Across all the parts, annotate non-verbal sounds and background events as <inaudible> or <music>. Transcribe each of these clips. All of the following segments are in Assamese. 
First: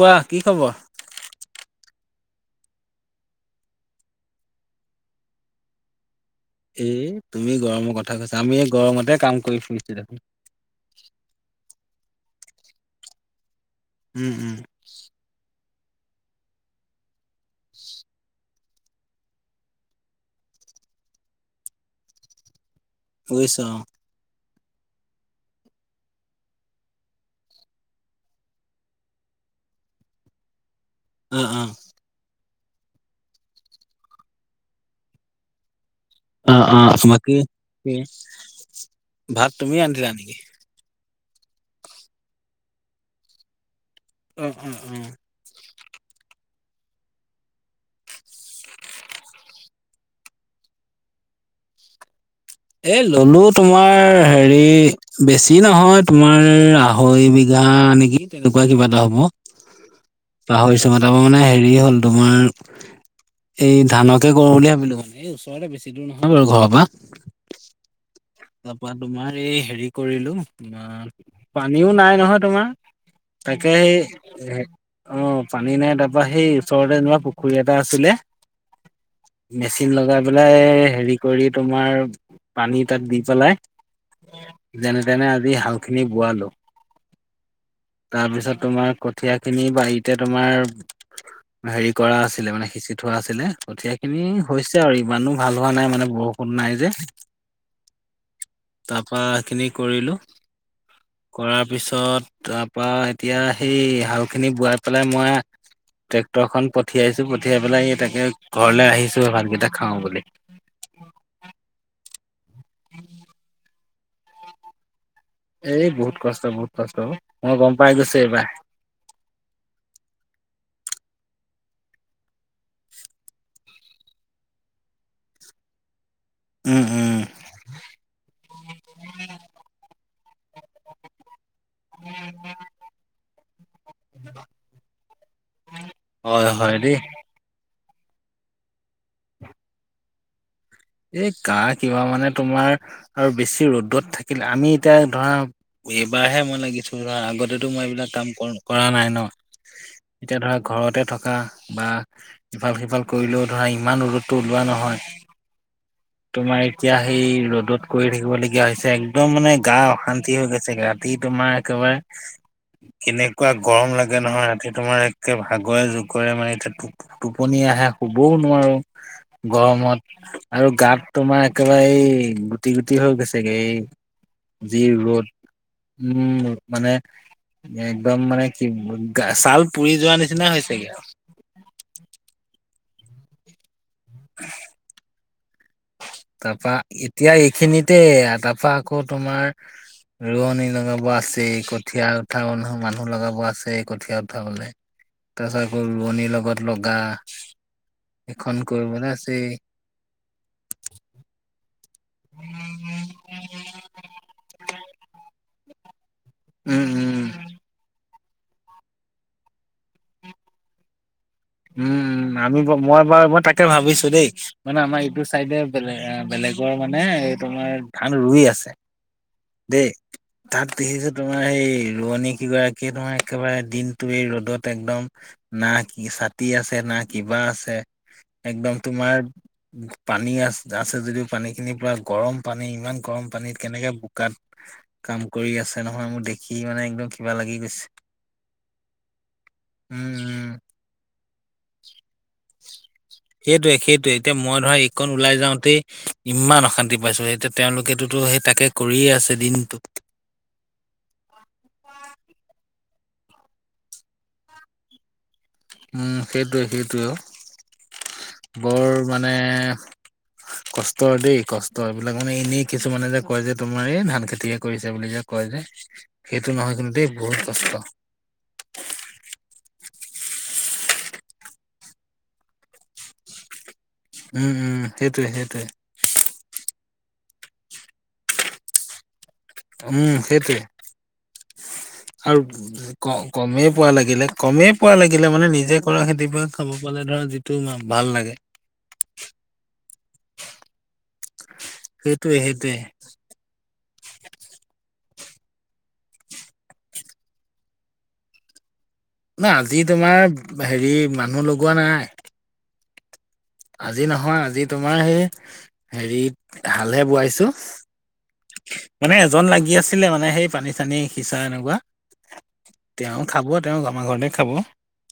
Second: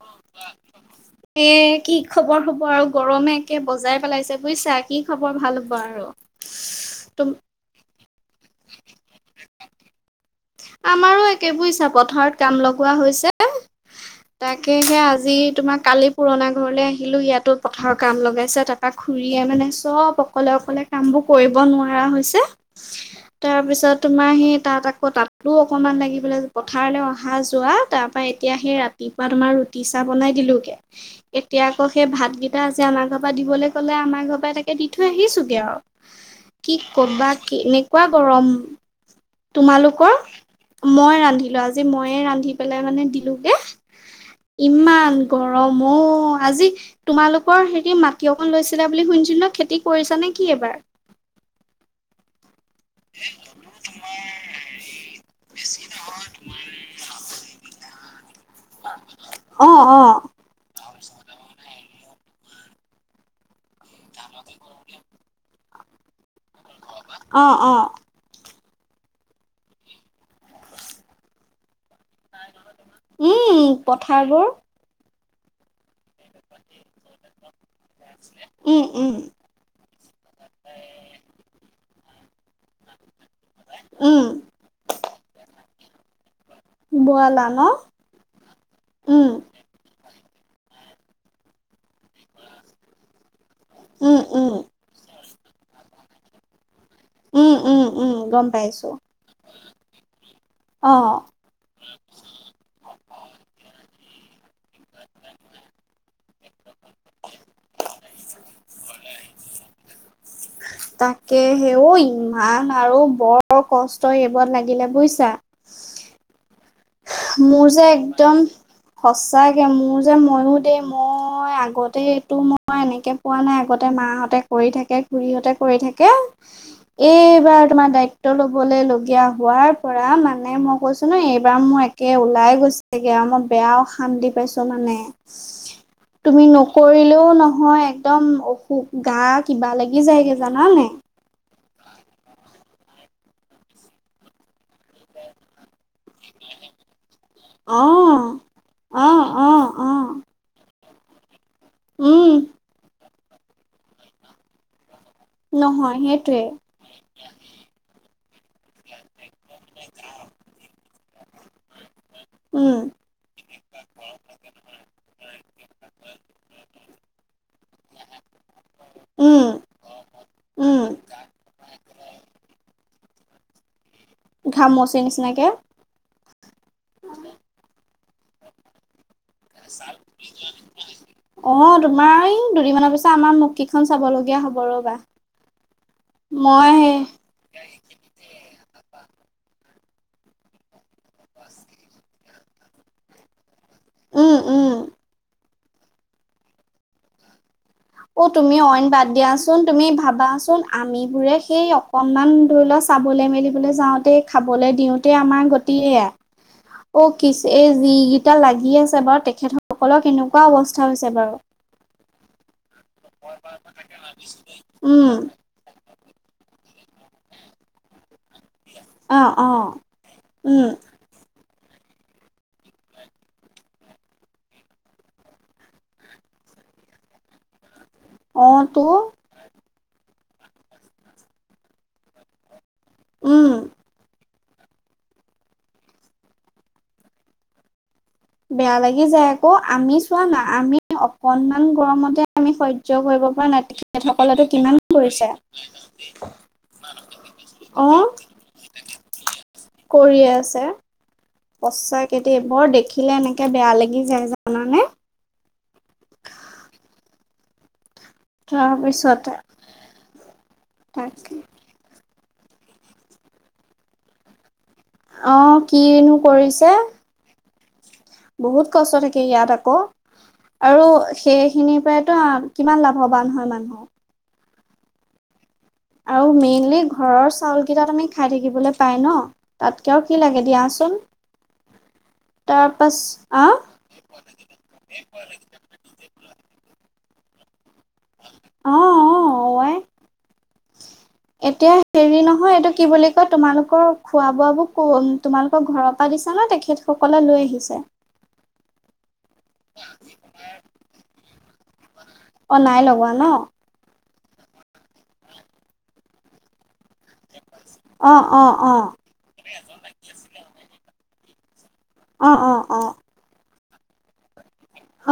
কোৱা কি খবৰ এ কি খবৰ হ'ব আৰু গৰমে একে বজাই পেলাইছে বুজিছা কি খবৰ ভাল হ'ব আৰু। এ তুম তুমি গৰমৰ কথা কৈছা আমি এই গৰমতে কাম কৰি ফুৰিছো দেখোন। আমাৰো একেবোৰ ইচ্ছা পথাৰত কাম লগোৱা হৈছে। উম উম তাকে সে আজি তোমাক কালি পুৰণা ঘৰলৈ আহিলো ইয়াতো পথাৰৰ কাম লগাইছে তাৰপৰা খৰিয়ে মানে চব অকলে- অকলে ক বোৰ কৰিব নোৱাৰা হৈছে বুজিছো তাৰপিছত তোমাৰ স তাত আকৌ তাতো অকণমান লাগিবলৈ পথাৰলৈ অহা যোৱা তাৰ পৰাৰা এতিয়া সেই ৰাতি ৰাতিপুৱা তোমাৰ ৰুটি চাহ বনাই দিলোগে অ অ এতিয়া আকৌ সেই ভাত গ এা আজ আমাৰ ঘৰ পৰা দলৈ ক'লে আমাৰ ঘৰ পৰা তাকে দি থৈ আহিছোগে আৰু। অ কি অ অ ক' বা বাকী কি এনেকুৱা গৰম ভাত তুমি ৰান্ধিলা তোমালোকৰ নেকি? মই ৰান্ধো। নো আজি মইয়ে ৰান্ধি পেলাই মানে দিলোগে অ অ অ ইমান গৰম। ম আজি তোমালোকৰ হেৰি মাটি অকন লৈছিলা বুলি শুনিছিলো ন খেতি কৰিছা নে কি এইবাৰ <inaudible> এ ললো তোমাৰ হেৰি বেছি নহয় তোমাৰ আঢ়ৈ বিঘা। গা নেকি তেনেকুৱা কিবা এটা হব অ অ পাহৰিছ তোমাৰ তপ পৰা মানে হেৰি হ'ল তোমাৰ। এই ধানকে কৰো বুলি ভাবিলো মানে এই ওচৰতে বেছি দূৰ নহয় বাৰু ঘৰৰ পৰা। অ-অ। তাৰপা তোমাৰ এই হেৰি কৰিলোম পানীও নাই নহয় তোমাৰ। উম তাকেই পথাৰবোৰ অ, পানী নাই তাৰপা সেই ওচৰতে যেনিবা পুখুৰী এটা আছিলে। উম উম মেচিন লগাই পেলাই হেৰি কৰি তোমাৰ পানী তাত দি পেলাই উম যেনে তেনে আজি হাল খিনি বোৱালো। বোৱালা ন তাৰপিছত তোমাৰ উম কঠিয় খিনি বাৰীতে তোমাৰ ভৰি কৰা আছিলে মানে সিচি থোৱা আছিলে কঠিয়া খিনি উম উম হৈছে আৰু ইমানো ভাল হোৱা নাই মানে বহুত ষূণ নাই যে। উম - উম। উম গম পাইছো তাৰ পৰাা সেইখিনি কৰিলো। অ কৰাৰ পিছত তাৰপা এতিয়া সেই উম, খিনি বোৱাই পেলাই মই ট্ৰেক্টৰ খ পঠিয়াইছো পঠিয়াই পেলাই ই তাকে ঘৰলৈ আহিছো ভালকেইটা খাও বুলি। ভান আৰু বৰ কষ্ট এইবোৰ লাগিলে বুজ এই বহুত কষ্ট বহুত কষ্ট মই মোৰ গম যে পাই গৈছো একদম এইবাৰ। সচাকে মোৰ যে মইো দেই মই মই আগতে এইটো মই এনেকে পোৱা নাই আগতে মাহতে কৰি থাকে ঘুুৰীহতে কৰি থাকে। উম কয়া উম এইবাৰ তোমাৰ দায়িত্ব লবলৈ লগীয়া হোৱাৰ পৰা মানে মই কৈছো ন এইবাৰ মোৰ। কে ওলাই গৈছেগে আৰু মই বেয়াও অশান্তি পাইছো মানে। তুমি হয় হয় দেই নকৰিলেও নহয়। নহয় একদম অসুখ গা কিবা লাগি যায়গে জানা নে। এই গা কিবা মানে তোমাৰ আৰু বেছি ৰ'দত থাকিলে আমি এতিয়া ধৰা এইবাৰহে মই লাগিছো ধৰা আগতেতো মই অ এইবিলাক কাম কৰা অ নাই ন। অ অ এতিয়া ধৰা ঘৰতে থকা বা উম ইফাল সিফাল কৰিলেও ধৰা ইমান ৰ'দতটো ওলোৱা নহয়। নহয়। সেইটোৱে তোমাৰ এতিয়া সেই ৰ'দত কৰি থাকিব লগীয়া হৈছে এক্দম মানে গা অশান্তি হৈ গৈছে। তোমাৰ একেবাৰে উম কেনেকুৱা গৰম লাগে নহয় ৰাতি তোমাৰ একে ভাগৰে জুগৰে মানে এতিয়া টো - টোপনি আহে শুবওঁ নোৱাৰো উম গৰমত আৰু উম গাত তোমাৰ একেবাৰে এই গুটি গুটি হৈ গৈছেগে এই যি ঘামুচিৰ ৰ'দ নিচিনাকে উম মানে একদম মানে কি ছাল পুৰি যোৱা নিচিনা হৈছেগে আৰু অ তোমাৰ এই দুদিনমানৰ পিছত আমাৰ মুখ কেইখন চাবলগীয়া হ'ব ৰ'বা মই তাৰপা সেই এতিয়া এইখিনিতে তাৰপা আকৌ তোমাৰ ৰোৱনী লগা আছেই কঠীয়া উঠা মানুহ লগাব আছেই কঠীয়া উম উঠাবলৈ উম তাৰপাছত আকৌ ৰোৱনীৰ লগত লগা অ তুমি এইখন অইন বাদ কৰিবলৈ আছেই দিয়াচোন তুমি ভাবাচোন আমিবোৰে সেই অকনমান ধৰিলোৱা চাবলৈ মেলিবলৈ যাওঁতেই খাবলৈ দিওঁতেই আমাৰ গতি এয়া উম অ উম কি এই যিকিটা লাগিলে চাবা তেখেত সকলৰ কেনেকুৱা অৱস্থা হৈছে বাৰু উমম আমি মই বাৰু মই তাকে ভাবিছো দেই মানে আমাৰ উম ইটো চাইডে বেলেগ এ বেলেগৰ মানে এই তোমাৰ ধান ৰুই আছে অ অ দেই উম তাত দেখিছোঁ তোমাৰ সেই ৰোৱনী কেইগৰাকীয়ে তোমাৰ একেবাৰে দিনটো এই ৰ'দত একদম না কি ছাত তি আছে না কিবা আছে অ একদম তো তোমাৰ পানী আছে আছে যদিও পানীখিনি পুৰা গৰম পানী ইমান গৰম উম পানীত কেনেকে বোকাত কাম কৰি আছে নহয় মোক দেখি মানে একদম কিবা লাগি গৈছে বেয়া লাগি যায় আকৌ আমি উম, চোৱা না উম। আমি অকনমান গৰমতে আমি সহ্য কৰিব পৰা নাই সেইটোৱে সেইটোৱে এতিয়া তেখেতসকলেতো মই ধৰা কিমান এইকণ কৰিছে ওলাই যাওঁতেই ইমান অশান্তি পাইছো এতিয়া অ তেওঁলোকেতোতো সেই তাকে কৰিয়ে আছে দিন কৰিয়ে আছে সঁচাকে দেই বৰ দেখিলে এনেকে বেয়া লাগি যায় জানানে উম সেইটোৱে সেইটোৱে অ বৰ মানে তাৰপিছতে কষ্টৰ তাকে দেই কষ্ট এইবিলাক মানে এনেই কিছুমানে যে কয় যে তোমাৰ এই ধান খেতিহে কৰিছে বুলি যে অ কয় যে কিনো সেইটো কৰিছে নহয় কিন্তু দেই বহুত কষ্ট বহুত কষ্ট থাকে ইয়াত আক আৰু সেইখিনিৰ পৰাইতো কিমান লাভৱান হয় মানুহক উম উম সেইটোৱে সেইটোৱে আৰু মেইনলি ঘৰৰ চাউল কেইটা তুমি খাই থাকিবলৈ পাই ন তাতকে আৰু উম কি লাগে সেইটোৱে দিয়াচোন আৰু তাৰ পাছ ক আহ কমেই পোৱা লাগিলে কমেই পোৱা লাগিলে মানে নিজে কৰা খেতিৰ পৰা খাব পালে ধৰা যিটো তোমাৰ ভাল লাগে অ অ <inaudible> এতিয়া হেৰি সেইটোৱে নহয় এইটো সেইটোৱে কি বুলি কয় তোমালোকৰ খোৱা বোৱা বোৰ কোন তোমালোকৰ ঘৰৰ পৰা দিছা নে তেখেতসকলে লৈ আহিছে নাই আজি তোমাৰ হেৰি মানুহ লগোৱা নাই পোৱা ন আজি নহয় আজি তোমাৰ সেই হেৰিত ভালহে বোৱাইছো অ অ অ মানে এজন লাগি আছিলে মানে সেই পানী চানী সিচা এনেকুৱা অ অ তেওঁ খাব তেওঁ আমাৰ ঘৰতে খাব।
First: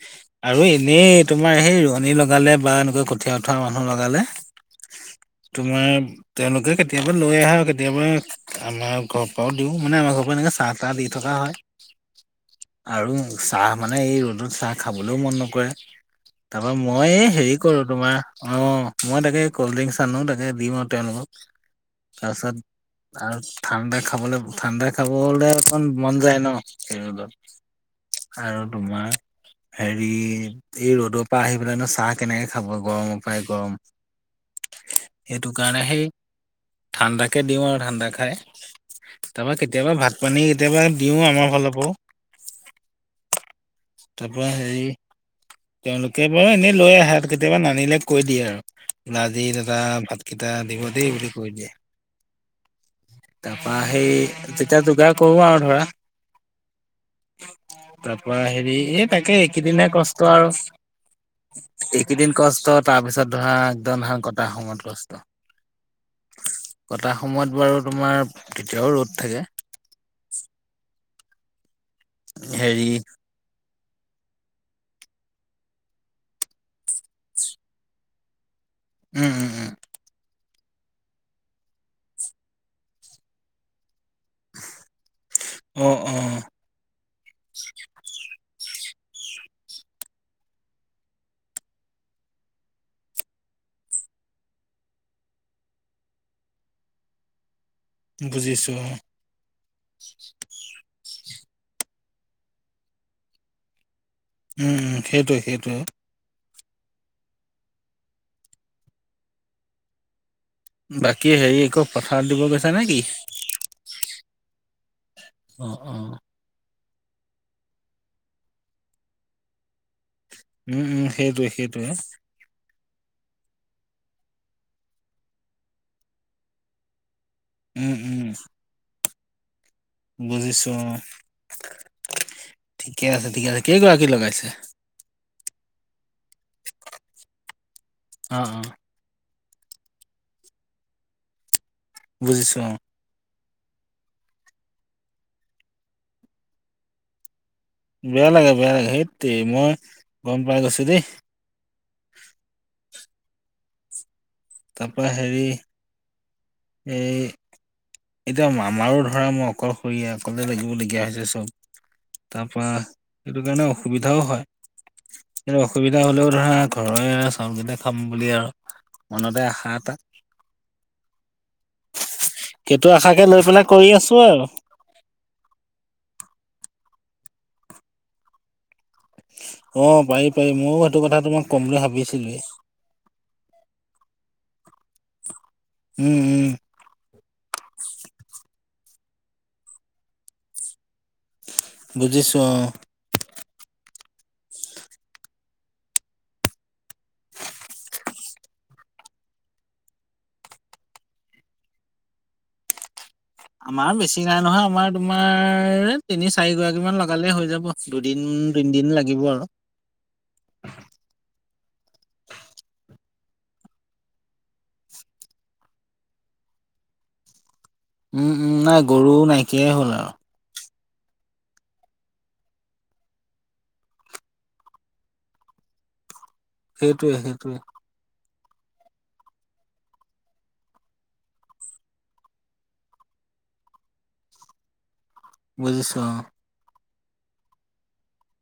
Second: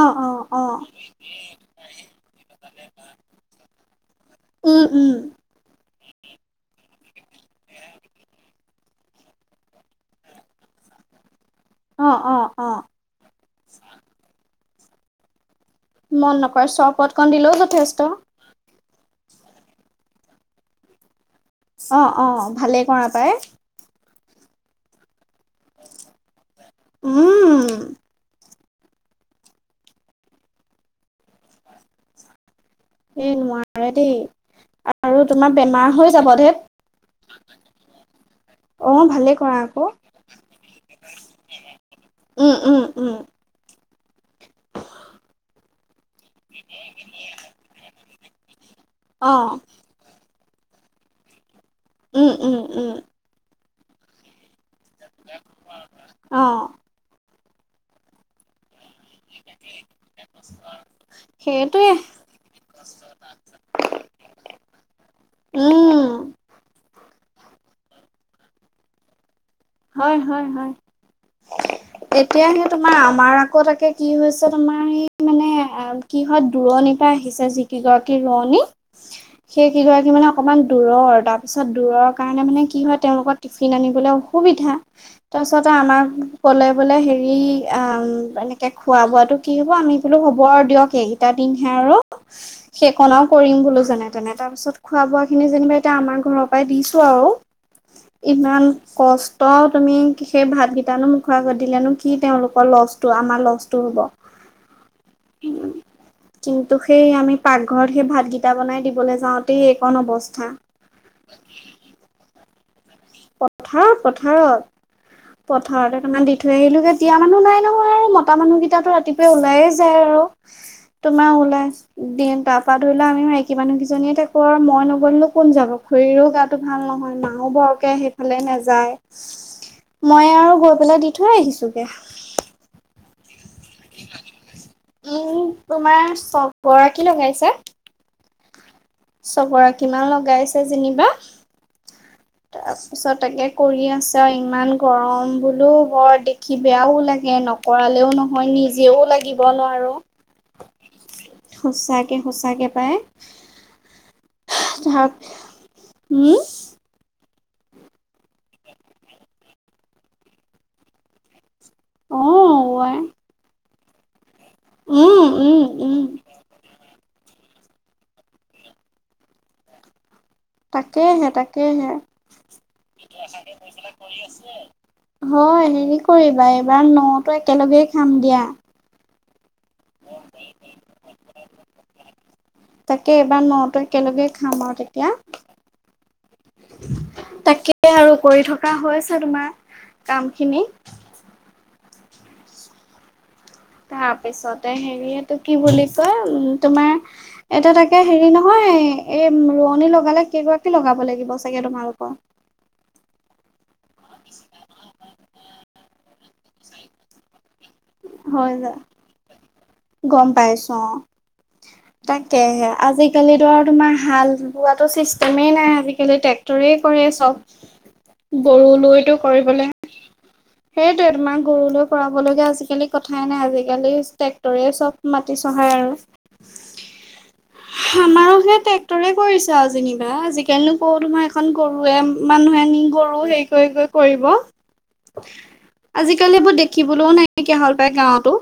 অ অ আৰু অ অ এনেই তোমাৰ সেই ৰোৱনী লগালে বা এনেকুৱা ক কঠিয়া উঠোৱা মানুহ লগালে উম উম তোমাৰ তেওঁলোকে কেতিয়া বা লৈ আহে আৰু কেতিয়াবা আমাৰ ঘৰ পৰাও দিওঁ মানে আমাৰ ঘৰৰ পৰা এনেকৈ চাহ তাহ দি থকা হয় অ অ অ আৰু চাহ মানে এই ৰ'দত চাহ খাবলৈও মন নকৰে মন নকৰে তাৰপা মই চৰবতকণ হেৰি দিলেও কৰো যথেষ্ট তোমাৰ অ মই তাকে কল্ড ড্ৰিংকচ আনো তাকে দিম আৰু তেওঁলোকক! অ অ তাৰপিছত ভালেই কৰা পাই! আৰু ঠাণ্ডা খাবলৈ ঠাণ্ডা খাব হলে অকমান মন যায় ন ৰ'দত উম আৰু তোমাৰ হেৰি এই ৰ'দৰ পৰা আহি পেলাইনো চাহ কেনেকে খাব গৰমৰ এই পায় গৰম। নোৱাৰে দেই আৰু সেইটো তোমাৰ কাৰণে বেমাৰ সেই হৈ যাব দেৰ ঠাণ্ডাকে দিওঁ আৰু ঠাণ্ডা খাই। তাৰপা অ ভালেই কৰা আকৌ কেতিয়াবা ভাত পানী কেতিয়াবা দিও আমাৰ ফালৰ পৰাও! উম উম উম তাৰ পৰা হেৰি - - - তেওঁলোকে বাৰু এনেই লৈ আহে কেতিয়াবা নানিলে কৈ দিয়ে অ আজি দাদা ভাত কিতা দিব দেই বুলি কৈ দিয়ে। উম উম উম তাৰ পৰা সেই তেতিয়া যোগাৰ কৰোঁ আৰু ধৰা। অ তাৰপৰা হেৰি এই তাকে এইকে দিনহে কষ্ট আৰু। সেইটোৱে কেইদিন কষ্ট তাৰ পিছত ধৰা একদম ধান কটা সময়ত কষ্ট। উম কটা সময়ত বাৰু তোমাৰ তেতিয়াও ৰ'দ থাকে। হয় হয় হয় এতিয়া সে হেৰি তোমাৰ আমাৰ আকৌ তাকে কি হৈছে তোমাৰ এই মানে কি হয় দূৰণি পৰা আহিছে যিকিগৰাকী ৰোৱনী উম উম সেই উম কেইগৰাকী মানে অকমান দূৰৰ তাৰপিছত দূৰৰ কাৰণে মানে কি হয় তেওঁলোকৰ টিফিন আনিবলৈ সুবিধা তাৰপিছতে অ আমাৰ অ কলে বোলে হেৰি অ, এনে খোৱা বোৱাটো কি হ'ব আমি বোলো হ'ব আৰু দিয়ক এইকেইটা দিনহে আৰু সেইকনাও কৰিম বোলো যেনে তেনে তাৰ পিছত খোৱা বোৱা খিনি যেনিবা এতিয়া আমাৰ ঘৰৰ পৰাই দিছো আৰু। বুজিছো ত তুমি সেই ভাতকেইটানো মোখৰ আগত দিলেনো কি তেওঁলোকৰ লচটো আমাৰ লচটো হ'ব উম, উম, সেইটোয়ে সেইটোয়ে। কিন্তু সেই আমি পাকঘৰত সেই ভাতগিটা বনাই দিবলৈ যাওঁতেই এইকণ অৱস্থা। বাকী হেৰি আকৌ পথাৰ দিব গৈছা নে কি? পথাৰত পথাৰত অ অ পথাৰতে একণমান দি থৈ আহিলোগে। এতিয়া মানুহ নাই নহয় আৰু মতা মানুহকেইটাতো ৰাতিপুৱাই ওলায়ে যায় আৰু। উম উম তোমাৰ সেইটোৱে ওলাই সেইটোৱে দিন তাৰপা ধৰিলে আমি মানুহকেইজনীয়ে তেকৰ, মই নগলে কোন যাব খুৰীৰো গাটো ভাল নহয় মাও কে উম উম সেইফালে নাযায়। মই আৰু বুজিছো গৈ অ। পেলাই দি থৈ আহিছোগে। ঠিকে আছে ঠিকে আছে কেইগৰাকী লগাইছে? উম, তোমাৰ চগৰাকী লগাইছে। অ', অ', চগৰাকীমান লগাইছে যেনিবা বুজিছো অ তাৰপিছত তাকে কৰি আছে আৰু ইমান গৰম বোলো বৰ দেখি বেয়াও লাগে ন নকৰালেও বেয়া লাগে নহয় বেয়া নিজেও লাগিব নোৱাৰো। দে সঁচাকে সঁচাকে পায়। তাপা হেৰি উম, এ এতিয়া আমাৰো ধৰা মই অকলশৰীয়া অকলে লাগিবলগীয়া হৈছে চব। তাৰ পৰা অ', আই সেইটো কাৰণে অসুবিধাও উম, হয়। উম, উম। অসুবিধা হলেও ধৰা ঘৰৰে চাউলকেইটা খাম বুলি আৰু মনতে আশা এটা তাকেইহে তাকেইহে। সেইটো আশাকে লৈ পেলাই কৰি আছো আৰু হয় হেৰি কৰিবা এই এবাৰ নতো একেলগেই খাম দিয়া। অ', পাৰি পাৰি ময়ো সেইটো কথা তোমাক ক'ম বুলি ভাবিছিলোৱেই। তাকে এইবাৰ ন ত একেলগে খাম আৰু তেতিয়া। উম, উম, তাকে আৰু কৰি থকা হৈছে তোমাৰ কাম খিনি বুজিছোঁ অ', তাৰ পিছতে হেৰি এইটো কি বুলি কয় উম, তোমাৰ এটা তাকে হেৰি নহয় এই ৰোৱনী লগালে কেইগৰাকী লগাব লাগিব চাগে তোমালোকৰ? আমাৰ বেছি নাই নহয়, আমাৰ তোমাৰ তিনি চাৰিগৰাকী মান লগালেই হৈ যাব। দুদিন হয় যা তিনিদিন লাগিব গম পাইছো আৰু। অ। তাকেহে আজি আজিকালি ধৰা তোমাৰ হাল বোৱা চিষ্টেমেই নাই আজিকালি ট্ৰেক্টৰেই কৰে উম চব। উম গৰু নাই লৈতো নাইকিয়াই কৰিবলৈ হ'ল আৰু সেইটোয়ে তোমাৰ গৰুলৈ কৰাব লগীয়া আজিকালি কথাই নাই আজিকালি ট্ৰেক্টৰে চব মাটি চব অ', হয় আৰু সেইটোৱে সেইটোৱে টেক্টৰে কৰিছা আৰু যেনিবা আজিকালিনো কওঁ তোমাৰ এখন গৰুৱে মানুহে নি গৰু হেৰি কৰিব বুজিছোঁ শিকিবলৈও নাইকিয়া হল পায় গাঁৱতো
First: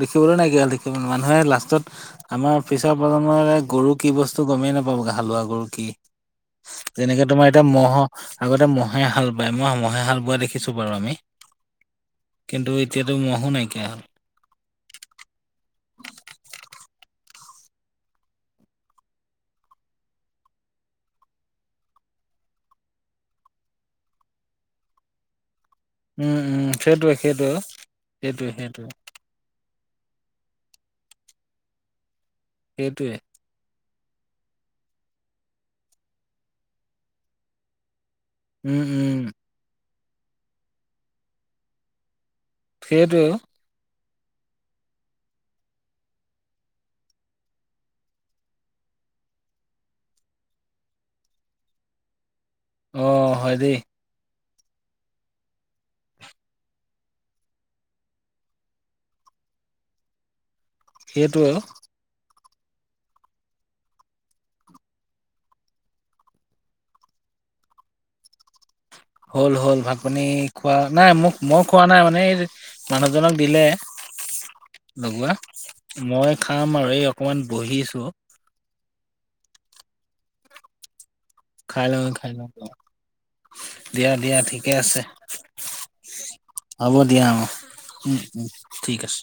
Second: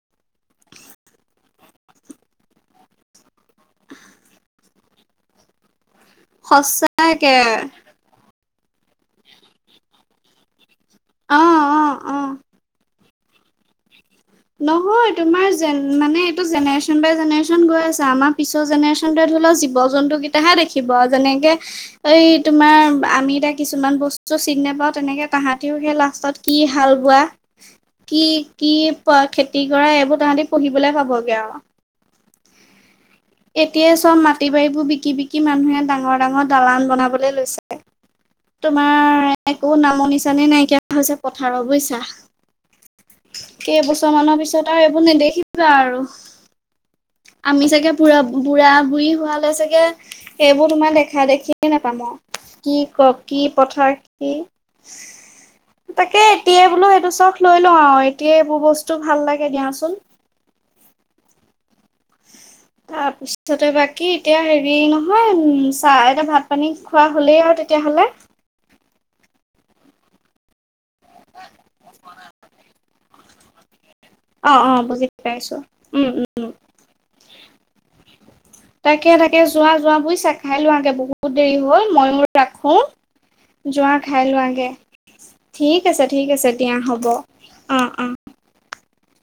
দেখিবলৈ নাইকীয়া দেখিবলৈ মানুহে লাষ্টত আমাৰ পিছৰ প্ৰজন্মৰে গৰু কি বস্তু গময়ে নাপাব হালোৱা গৰু কি যেনেকে সঁচাকে তোমাৰ এতিয়া মহ' আগতে মহে হাল বায়, মই মহে হাল বোৱা দেখিছো বাৰু আমি অ অ অ কিন্তু এতিয়াতো মহো নাইকিয়া হ'ল নহয় তোমাৰ জন মানে এইটো জেনেৰেশ্যন বাই জেনেৰেশ্যন গৈ আছে আমাৰ পিছৰ জেনেৰেশ্যন তোৱে ধৰিলওক জীৱ জন্তুকেইটাহে দেখিব যেনেকে এই তোমাৰ আমি এতিয়া কিছুমান বস্তু দিনে পা তেনেকে তাহাঁতিও সেই লাষ্টত উম কি উম হাল সেইটোৱে বোৱা সেইটোৱে কি, সেইটোৱে কি সেইটোৱে খেতি কৰা এইবোৰ তাহতি পঢ়িবলে পাবগে আৰু সেইটোৱে এতিয়াই চব মাটি বাৰীবোৰ বিকি, বিকি মানুহে ডাঙৰ ডাঙৰ দালান বনাবলৈ লৈছে উম উম তোমাৰ একো নামনি চানি নাইকিয়া হৈছে পথাৰৰ বুইছা সেইতো ই অ', বৰ মানৰ পিছত আৰু এইবোৰ নেদেখিবা আৰু আমি চাগে বুঢ়া, বুঢ়া, বুঢ়ী হোৱালে চাগে সেইবোৰ তোমাৰ দেখা দেখিয় নোপাম আৰু কি অ ক কি হয় দেই পথাৰ কি তাকে এতিয়াই বোলো সেইটো চখ লৈ লওঁ আৰু এতিয়াই এইবোৰ বস্তু ভাল লাগে দিয়াচোন <inaudible> সেইটোৱে অ', <inaudible> <inaudible> তাৰপিছতে বাকী এতিয়া হেৰি নহয় উম চাহ এটা ভাত পানী খোৱা হলেই আৰু তেতিয়া হলে হ'ল, হ'ল ভাত পানী খোৱা নাই মোক মই খোৱা নাই মানে এই মানুহজনক দিলে অ অ বুজি লগোৱা পাইছো উম উম মই খাম আৰু এই অকমান বহিছো। তাকে তাকে যোৱা যোৱা বুইচা খাই লোৱগে বহুত দেৰি খাই হ'ল লওঁ মই মোৰ খাই লওঁ ৰাখো। জোৱা দিয়া খাই দিয়া লোৱা আগে ঠিকে আছে ঠিক আছে ঠিক আছে দিয়া হ'ব অ' উম অ'। উম ঠিক আছে।